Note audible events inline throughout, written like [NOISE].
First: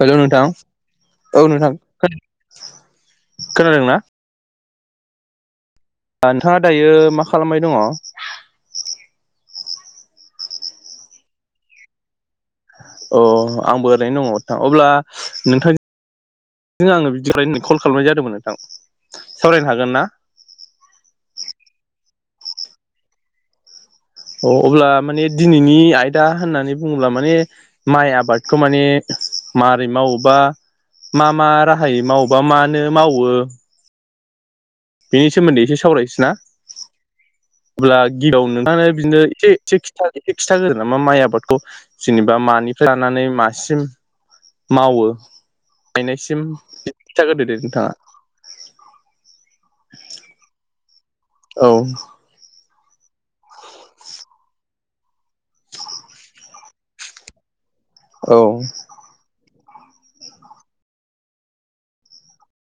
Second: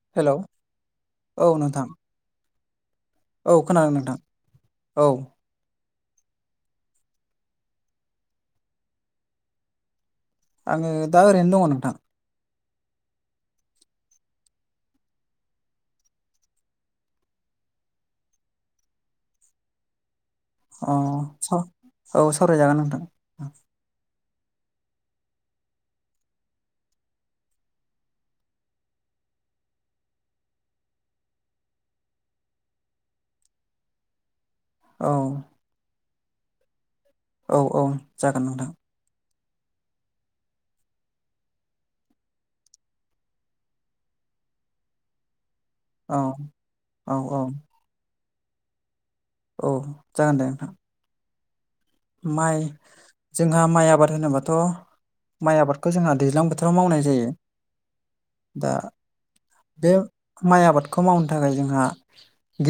Hello नोंथां औ नोंथां औ खोनादों खोनादोंना नोंथां औ नोंथाङा दायो मा खालामबाय दङ आङो दा ओरैनो दङ नोंथां अ आंबो ओरैनो दङ नोंथ अब्ला नोंथां जों आङो [UNINTELLIGIBLE] कल खालामनाय जादोंमोन नोंथां सावरायनो हागोन ना अ औ सावरायजागोन नोंथां अ अब्ला माने दिनैनि आयदा होननानै बुङोब्ला माने माइ आबादखौ माने मारै मावोबा मा मा राहाय मावबा मानो मावो औ बेनि सोमोन्दै एसे सावरायसै ना? औ औ अब्ला जागोन गिबियाव नोंथां नोंथाङनो बिदिनो एसे एसे खिथा एसे खिथाागोगोन नामा माइ आबादखौ जेनेबा मानिफ्राय लानानै मासिम मावो औ गायनायसिम औ औ खिथाग्रोदो दे नोंथाङा औ जागोन दे नोंथां औ माइ जोंहा माइ आबाद होनोबाथ' माइ आबादखौ जोंहा दैज्लां बोथोराव मावनाय जायो औ दा बे माइ आबादखौ मावनो थाखाय जोंहा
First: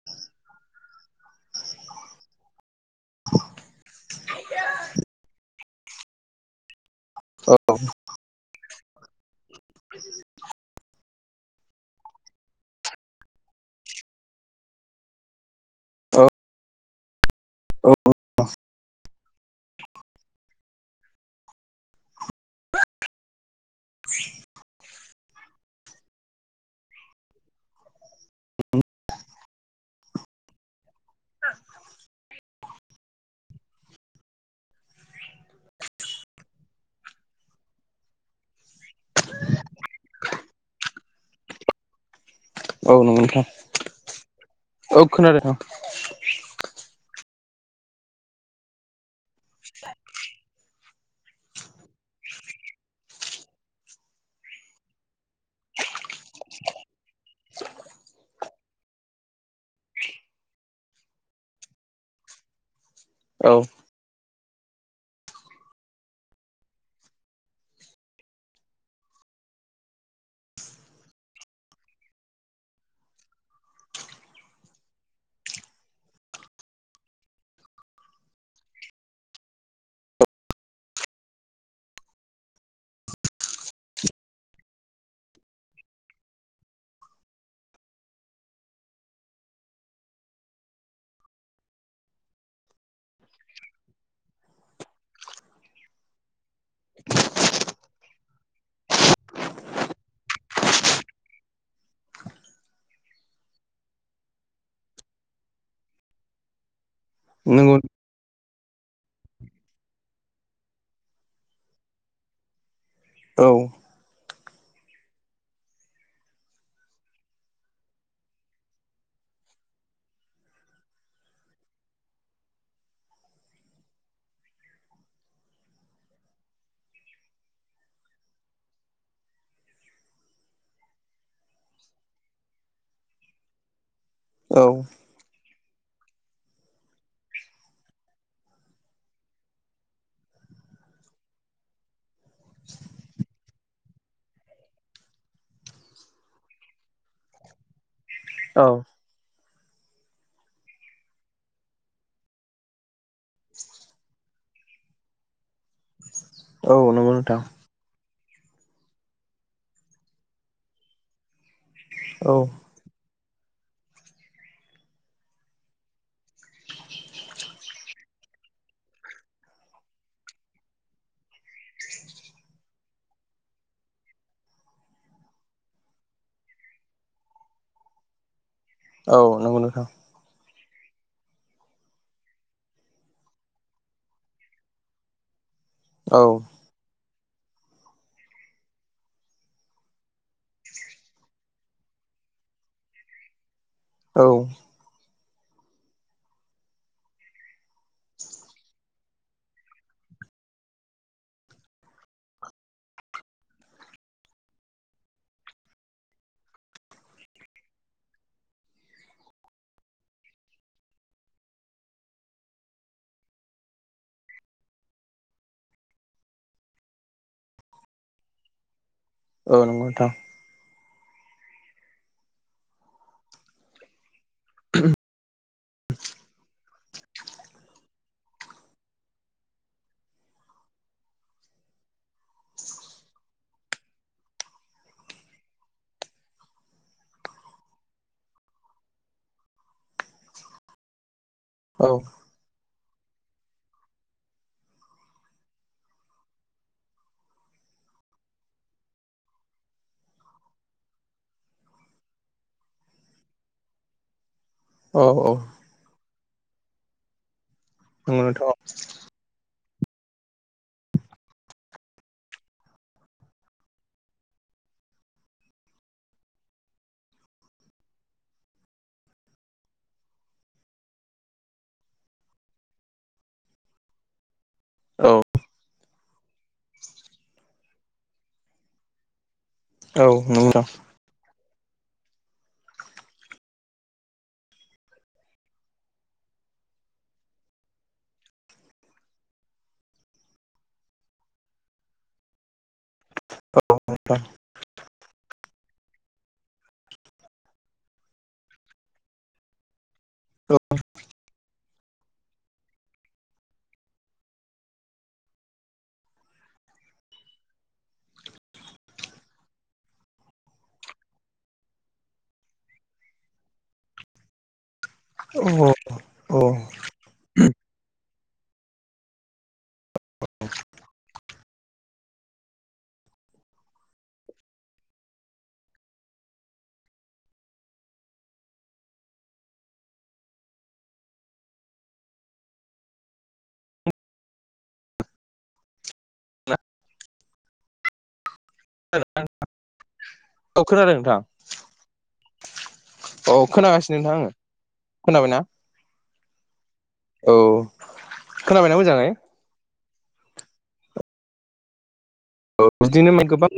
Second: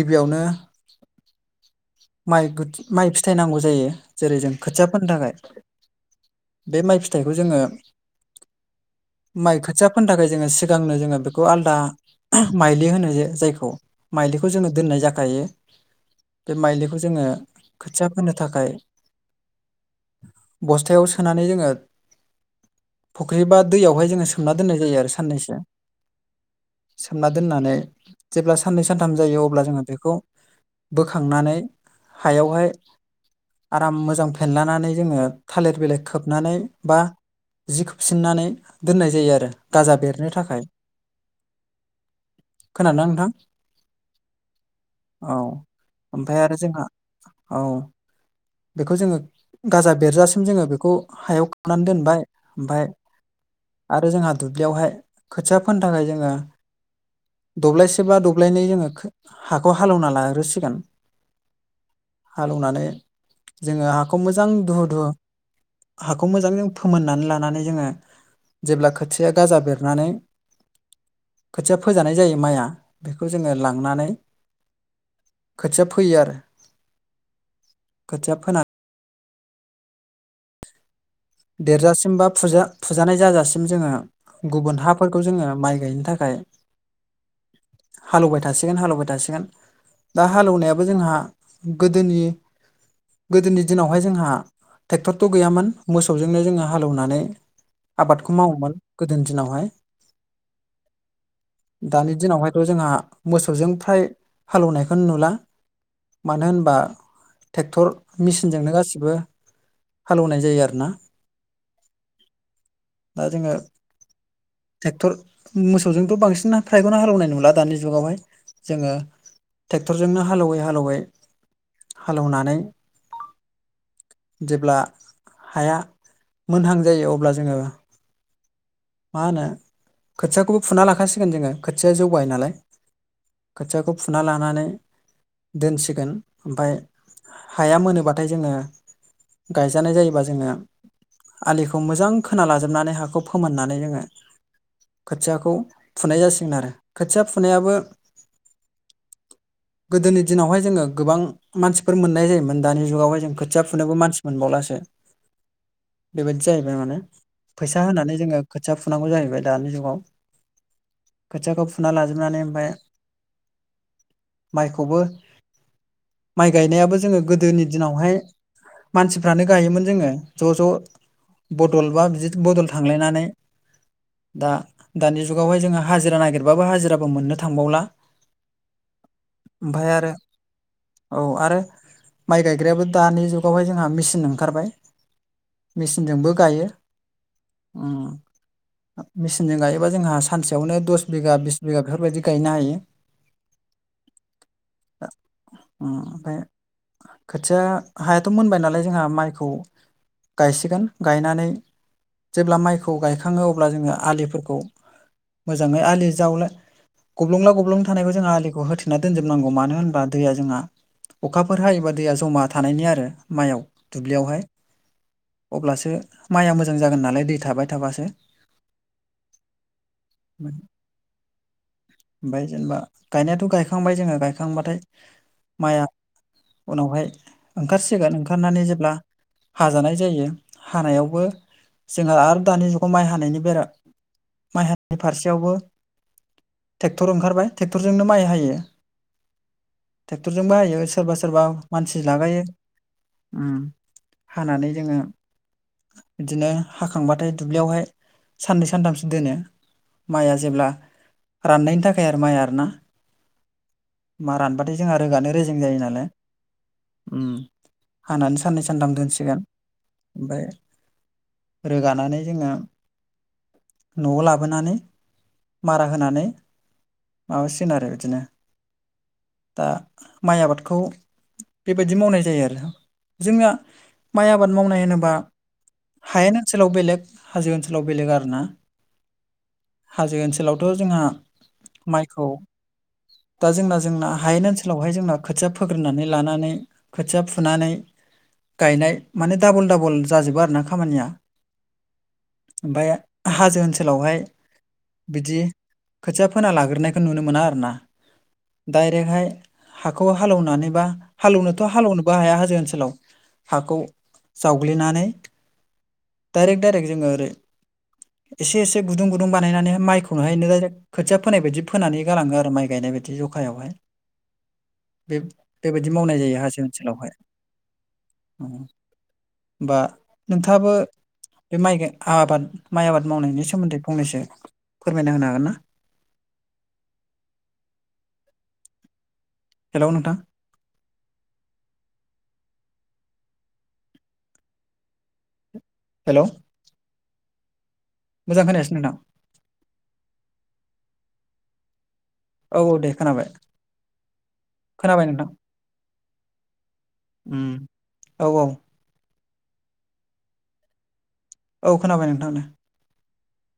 गिबियावनो माइ माइ फिथाइ नांगौ जायो जेरै जों खोथियाफोरनि थाखाय बे माइ फिथाइखौ जोङो औ माइ खोथियाफोरनि थाखाय जोङो सिगांनो जोङो बे बेखौ आलदा माइलि होनो जा-जायखौ माइलिखौ जोङो दोननाय जाखायो औ बे माइलिखौ जोङो औ खोथिया फोनो थाखाय बस्थायाव सोनानै जोङो फुख्रि बा दैयावहाय जोङो सोमना दोननाय जायो आरो साननैसो सोमना दोननानै जेब्ला साननै सानथाम जायो अब्ला जोङो बेखौ बोखांनानै हायावहाय आराम मोजां फेनलानानै जोङो थालिर बिलाइ खोबनानै बा जि खोबफिननानै दोननाय जायो आरो गाजा बेरनो थाखाय औ खोनादोंना नंगौ नोंथां औ ओमफ्राय आरो जोंहा औ बेखौ जोङो गाजा बेरजासिम जोङो बेखौ हायाव खुरनानै दोनबाय ओमफफ्राय आरो जोंहा दुब्लियावहाय खोथिया फोनो थाखाय जोङो दब्लायसे बा दब्लायनै जोङो हाखौ हालेवना लागोसिगोन हालौवनानै औ जोङो हाखौ मोजां दुहु दुहु हाखौ मोजां ज फोमोननानै लानानै जोङो जेब्ला खोथिया गाजा बेरनानै खोथिया फोजानाय जायो माइआ बेखौ जोङो लांनानै खोथिया फैयो आरो खोथिया फोन देरजासिम बा फुजा फुजानाय जाजासिम जोङो गुबुन हाफोरखौ जोङो माइ गायनो थाखाय हालेबाय थासिगोन हालेवबाय थासिगोन। दा हालेवनायाबो जोंहा गोदोनि गोदोनि दिनावहाय जोंहा ट्रेक्टरथ' गैयामोन। मोसौजोंनो जोङो हालौवनानै आबादखौ मावोमोन गोदोनि दिनावहाय [INAUDIBLE] दानि दिनावहायथ' जोंहा मोसौजों फ्राय हालेवनायखौ नुला मानो होनबा नंगौ ट्रेक्टर मेसिनजोंनो गासिबो हालौवनाय जायो आरो दा औ जोङो ट्रेक्टर मोसौजोंथ' बांसिन फ्रायग'ना हालेवनाय नुला दानि जुगावहाय जोङो ट्रेक्टरजोंनो हालौवै हालेवै हालेवनानै जेब्ला हाया मोनहां जायो अब्ला जोङो मा होनो खोथियाखौबो फुना लाखाासिगोन जोङो खोथिया जौगायो नालाय खोथियाखौ फुना औ लानानै दोनसिगोन ओमफफ्राय हाया मोनोब्लाथाय जोङो गायजानाय जायोबा जोङो आलिखौ मोजां खोना लाजोबनानै हाखौ फोमोननानै जोङो खोथियाखौ फुनाय जासिगोन आरो खोथिया फुनायाबो औ गोदोनि दिनावहाय जोङो गोबां मानसिफोर मोननाय जायोमोन दानि जुगावहाय जों खोथिया फुनोबो मानसि मोनबावलासो [INAUDIBLE] बेबायदि औ जाहैबाय माने नंगौ नोंथां फैसा होनानै जोङो खोथिया फुनांगौ जाहैबाय दानि जुगाव खोथियाखौ फुना औ लाजोबनानै ओमफ्राय माइखौबो माइ गायनायाबो जोङो गोदोनि दिनावहाय मानसिफ्रानो गायोमोन जोङो ज' ज' बदल बा बिदि बदल थांलायनानै दा दानि जुगावहाय जोङो हाजिरा नागिरबाबो हाजिराबो मोननो थांबावला औ नंगौ नोंथां भायार औ आरो माइ गायग्रायाबो दानि जुगावहाय जोंहा मेचिन ओंखारबाय औ मेचिनजोंबो गायो मेचनजों गायोबा जोंहा सानसेयावनो दस बिगा बिस बिगा बेफोरबायदि गायनो हायो। औ ओमफ्राय खोथिया हायाथ' मोनबाय नालाय जोंहा माइखौ गायसिगोन गायनानै जेब्ला माइखौ गायखांोन थाङो अब्ला जोङो आलिफोरखौ मोजाङै आलि जावनो गब्लुंला गब्लुं थानायखौ जोंो आलिखौ होथेना दोनजोबनांगौ मानो होनबा दैया जोंहा अखाफोर हायोबा दैया जमा थानायनि आरो माइयाव दुब्लियावहाय अब्लासो माइया मोजां जागोन नालाय दै थाबाय थाबासो औ नंगौथां ओमफफ्राय जेनेबा गायनायाथ' गायखांबाय जोङो गायां खांबाथाय माइआ उनावहाय ओंखारसिगोन ओंखारनानै जेब्ला हाजानाय जायो हानायावबो जोंहा आरो दानि जु खौ माइ हानायनि बेरा माइ हनि फारसेयावबो ट्रेक्टर ओंखारबाय ट्रेक्टरजोंनो माइ हायो ट्रेक्टरजों बाहायो सोरबा सोरबा औ मानसि लागायो हानानै जोङो बिदिनो हाखांबाथाय दुब्लियावहाय साननै सानथामसो दोनो माइआ जेब्ला राननायनि थाखाय आरो माइ आर ना मा रानबा द जोंहा रोगानो औ रेजें जायो नालाय नंगौ हानानै नोंथां औ साननै सानथाम दोनसिगोन ओमफ्राय रोगानानै जोङो न'आव लाबोनानै मारा होनानै माबासिन आरो बिदिनो दा माइ आबादखौ बेबायदि मावनाय जायो आरो जोंना माइ आबाद मावनाय होनोबा हायेन ओनसोलाव बेलेग हाजो ओनसोलाव बेलेग आरोना हाजो ओनसोलावथ' जोंहा माइखौ दा जोंना जोंना हायेन ओनसोलावहाय जोंना खोथिया फोग्रोननानै लानानै खोथिया फुनानै गायनाय माने डाबल डाबल जाजोबो आरो ना खामानिया ओमफ्राय हाजो ओनसोलावहाय बिदि खोथिया फोना लाग्रोनायखौ नुनो मोना आरोना डाइरेक्टहाय हाखौ हालेवनानै बा हालौनो थ' हालेवनोबो हाया हाजो ओनसोलाव हाखौ जावग्लिनानै दाइारिेक दाइारिेक जों आरो एसे एसे गुदुं गुदुं बानायनानै माइखौनो हायनो राइरक खोथिया फोनाय बायदि फोनानै गाङो आरो माइ गायनाय बायदि जखायावहाय [UNINTELLIGIBLE] बे बेबायदि मावनाय जायो हाजो ओनसोलावहाय बा नोंथाङाबो बे माइ आबाद माइ आबाद मावनायनि सोमोन्दै फंनैसो फोरमायना होनो हागोन ना हेल' नोंथां हेल' मोजां होनायाससि नोंदां औ खोनादों नोंथां औ औ दे खोनाबाय औ खोनागासिनो नोंथां आङो खोनाबाय नोंथां खोनाबायना औ उम औ औ खोनाबायना मोजाङै औ खोनाबाय नोंथां औ बिदिनो माइ गोबां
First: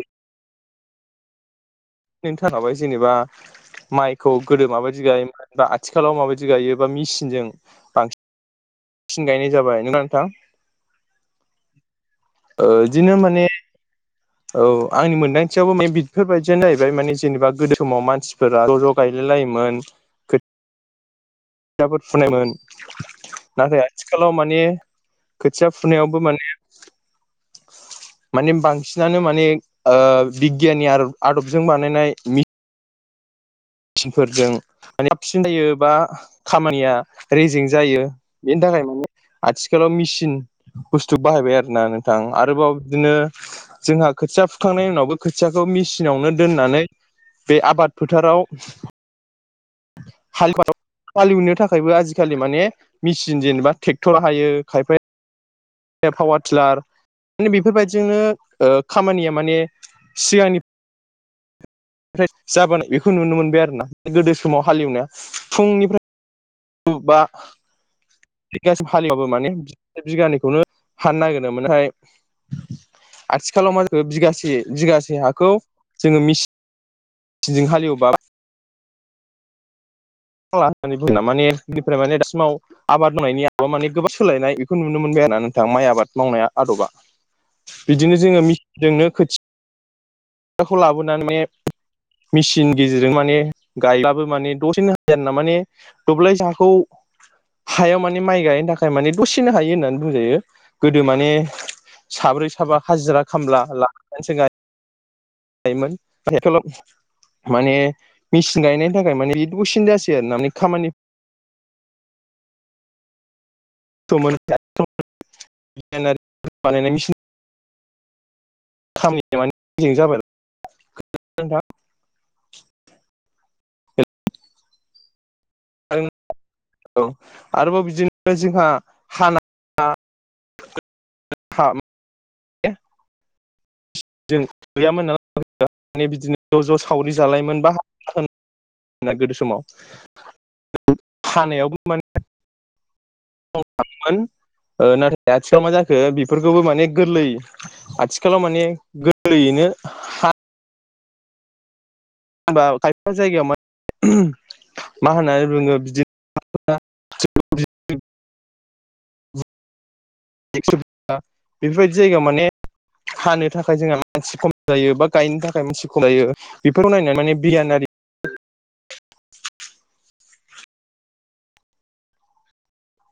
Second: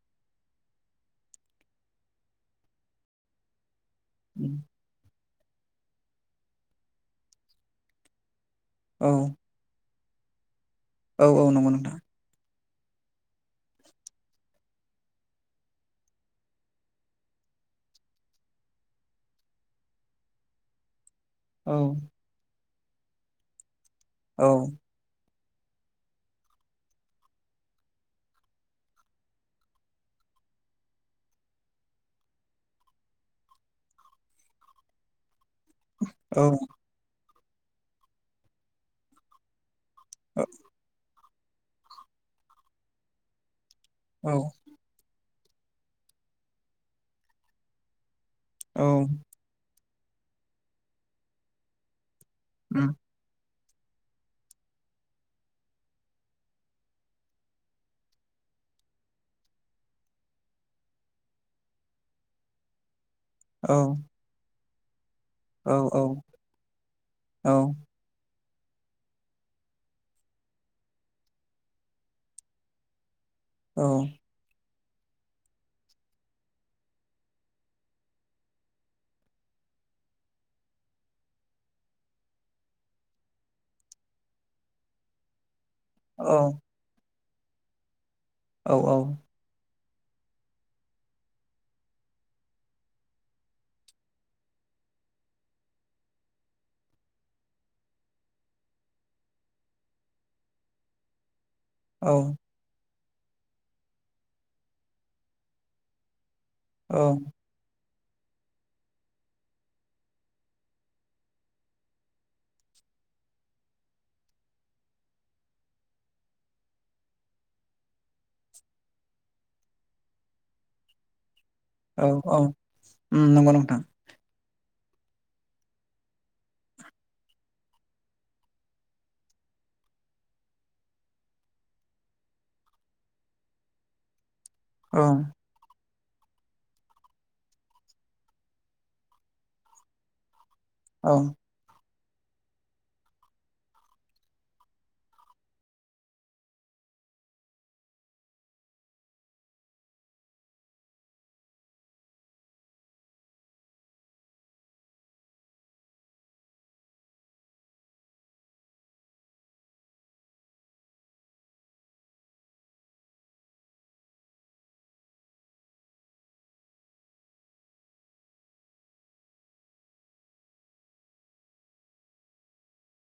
जेनेबा माइखौ उम गोदो माबायदि गाय आथिखालाव माबायदि गायोबा मेसिनजों औ थिन गायनाय जाबाय ना नोंथां औ औ नंगौ नोंथां बिदिनो माने औ आंनि मोनदांथियावबो बेफोरबायदियानो जाहैबाय माने जेनेबा गोदो समाव मानसिफोरा ज' ज' बायलाय लायोमोन औ जोबोद फुनायमोन नाथाय आथिखालाव औ माने खोथिया फुनायावबो माने माने बांसिनानो माने बिगियाननि आदबजों बानायनाय मि सिनफोरजों मानि थाबसिन जायो बा औ खामानिया रेजें जायो बेनि थाखाय माने आथिखालाव मेसिन बु बाहायबाय आरोना नोंथां आरोबाव बिदिनो जोंहा औ औ खोथिया हुखांनायनि उनावबो खोथियाखौ मेसिनावनो दोननानै बे आबाद फोथाराव औ हाल एवनो थाखायबो आजिखालि माने उम मेसिन जेनेबा ट्रेक्टर हायो खायफाया पावार टिलार माने बेफोरबायदिजोंनो खामानिया माने सिगांनि जाबोनाय बेखौ नुनो मोनबाय औ आरोना गोदो समाव हालेवनाया औ फुंनिफ्राय बा औ बिगासिम हालिबाबो माने बिगानैखौनो हानो नागिरो मानेहाय आथिखालाव औ मा जाखो बिगासे बिगासे हाखौ जोङो मिसिन हाले एवोबा होननानै बुना माने बेनिफ्राय माने दासिमाव आबाद मावनायनि आबा माने गोबां सोलायनाय बेखौ नुनो मोनबाय आरो ना नोंथां माइ आबाद मावनाया औ आदबा बिदिनो जोङो औ मिसिनजोंनो खोथि लाबोनानै मेसिननि गेजेरजों माने गायब्लाबो माने दसेनो हायो आरोना माने दब्लायसे हाखौ हायाव माने माइ गायनो थाखाय माने दसेनो हायो होननानै बुंजायो गोदो माने साब्रै साबा हाजिरा खामला ला [UNINTELLIGIBLE] औ माने मेचिन गायनायनि थाखाय माने [UNINTELLIGIBLE] [INAUDIBLE] नोंथां औ-औ ओम नंगौ नोंथां औ आरोबाव बिदिनो जोंहा हाना जों औ गैयामोन नालाय माने बिदिनो ज' ज' सावरि जालायोन बा [UNINTELLIGIBLE] गोदो समाव [INAUDIBLE] औ हानायावबो माने [UNINTELLIGIBLE] नाथाय आथिखालाव मा जाखो बेफोरखौबो माने गोरलै आथिखालाव माने गोलैयैनो होनबा खायफा जायगायाव मा मा होननानै बुङो बिदि एक्स' बेफोरबायदि जायगायाव माने हानो थाखाय जोंहा मानसि खम जायो बा गायनो थाखाय मानसि खम जायो। बेफोराव नायनानै माने बियानारि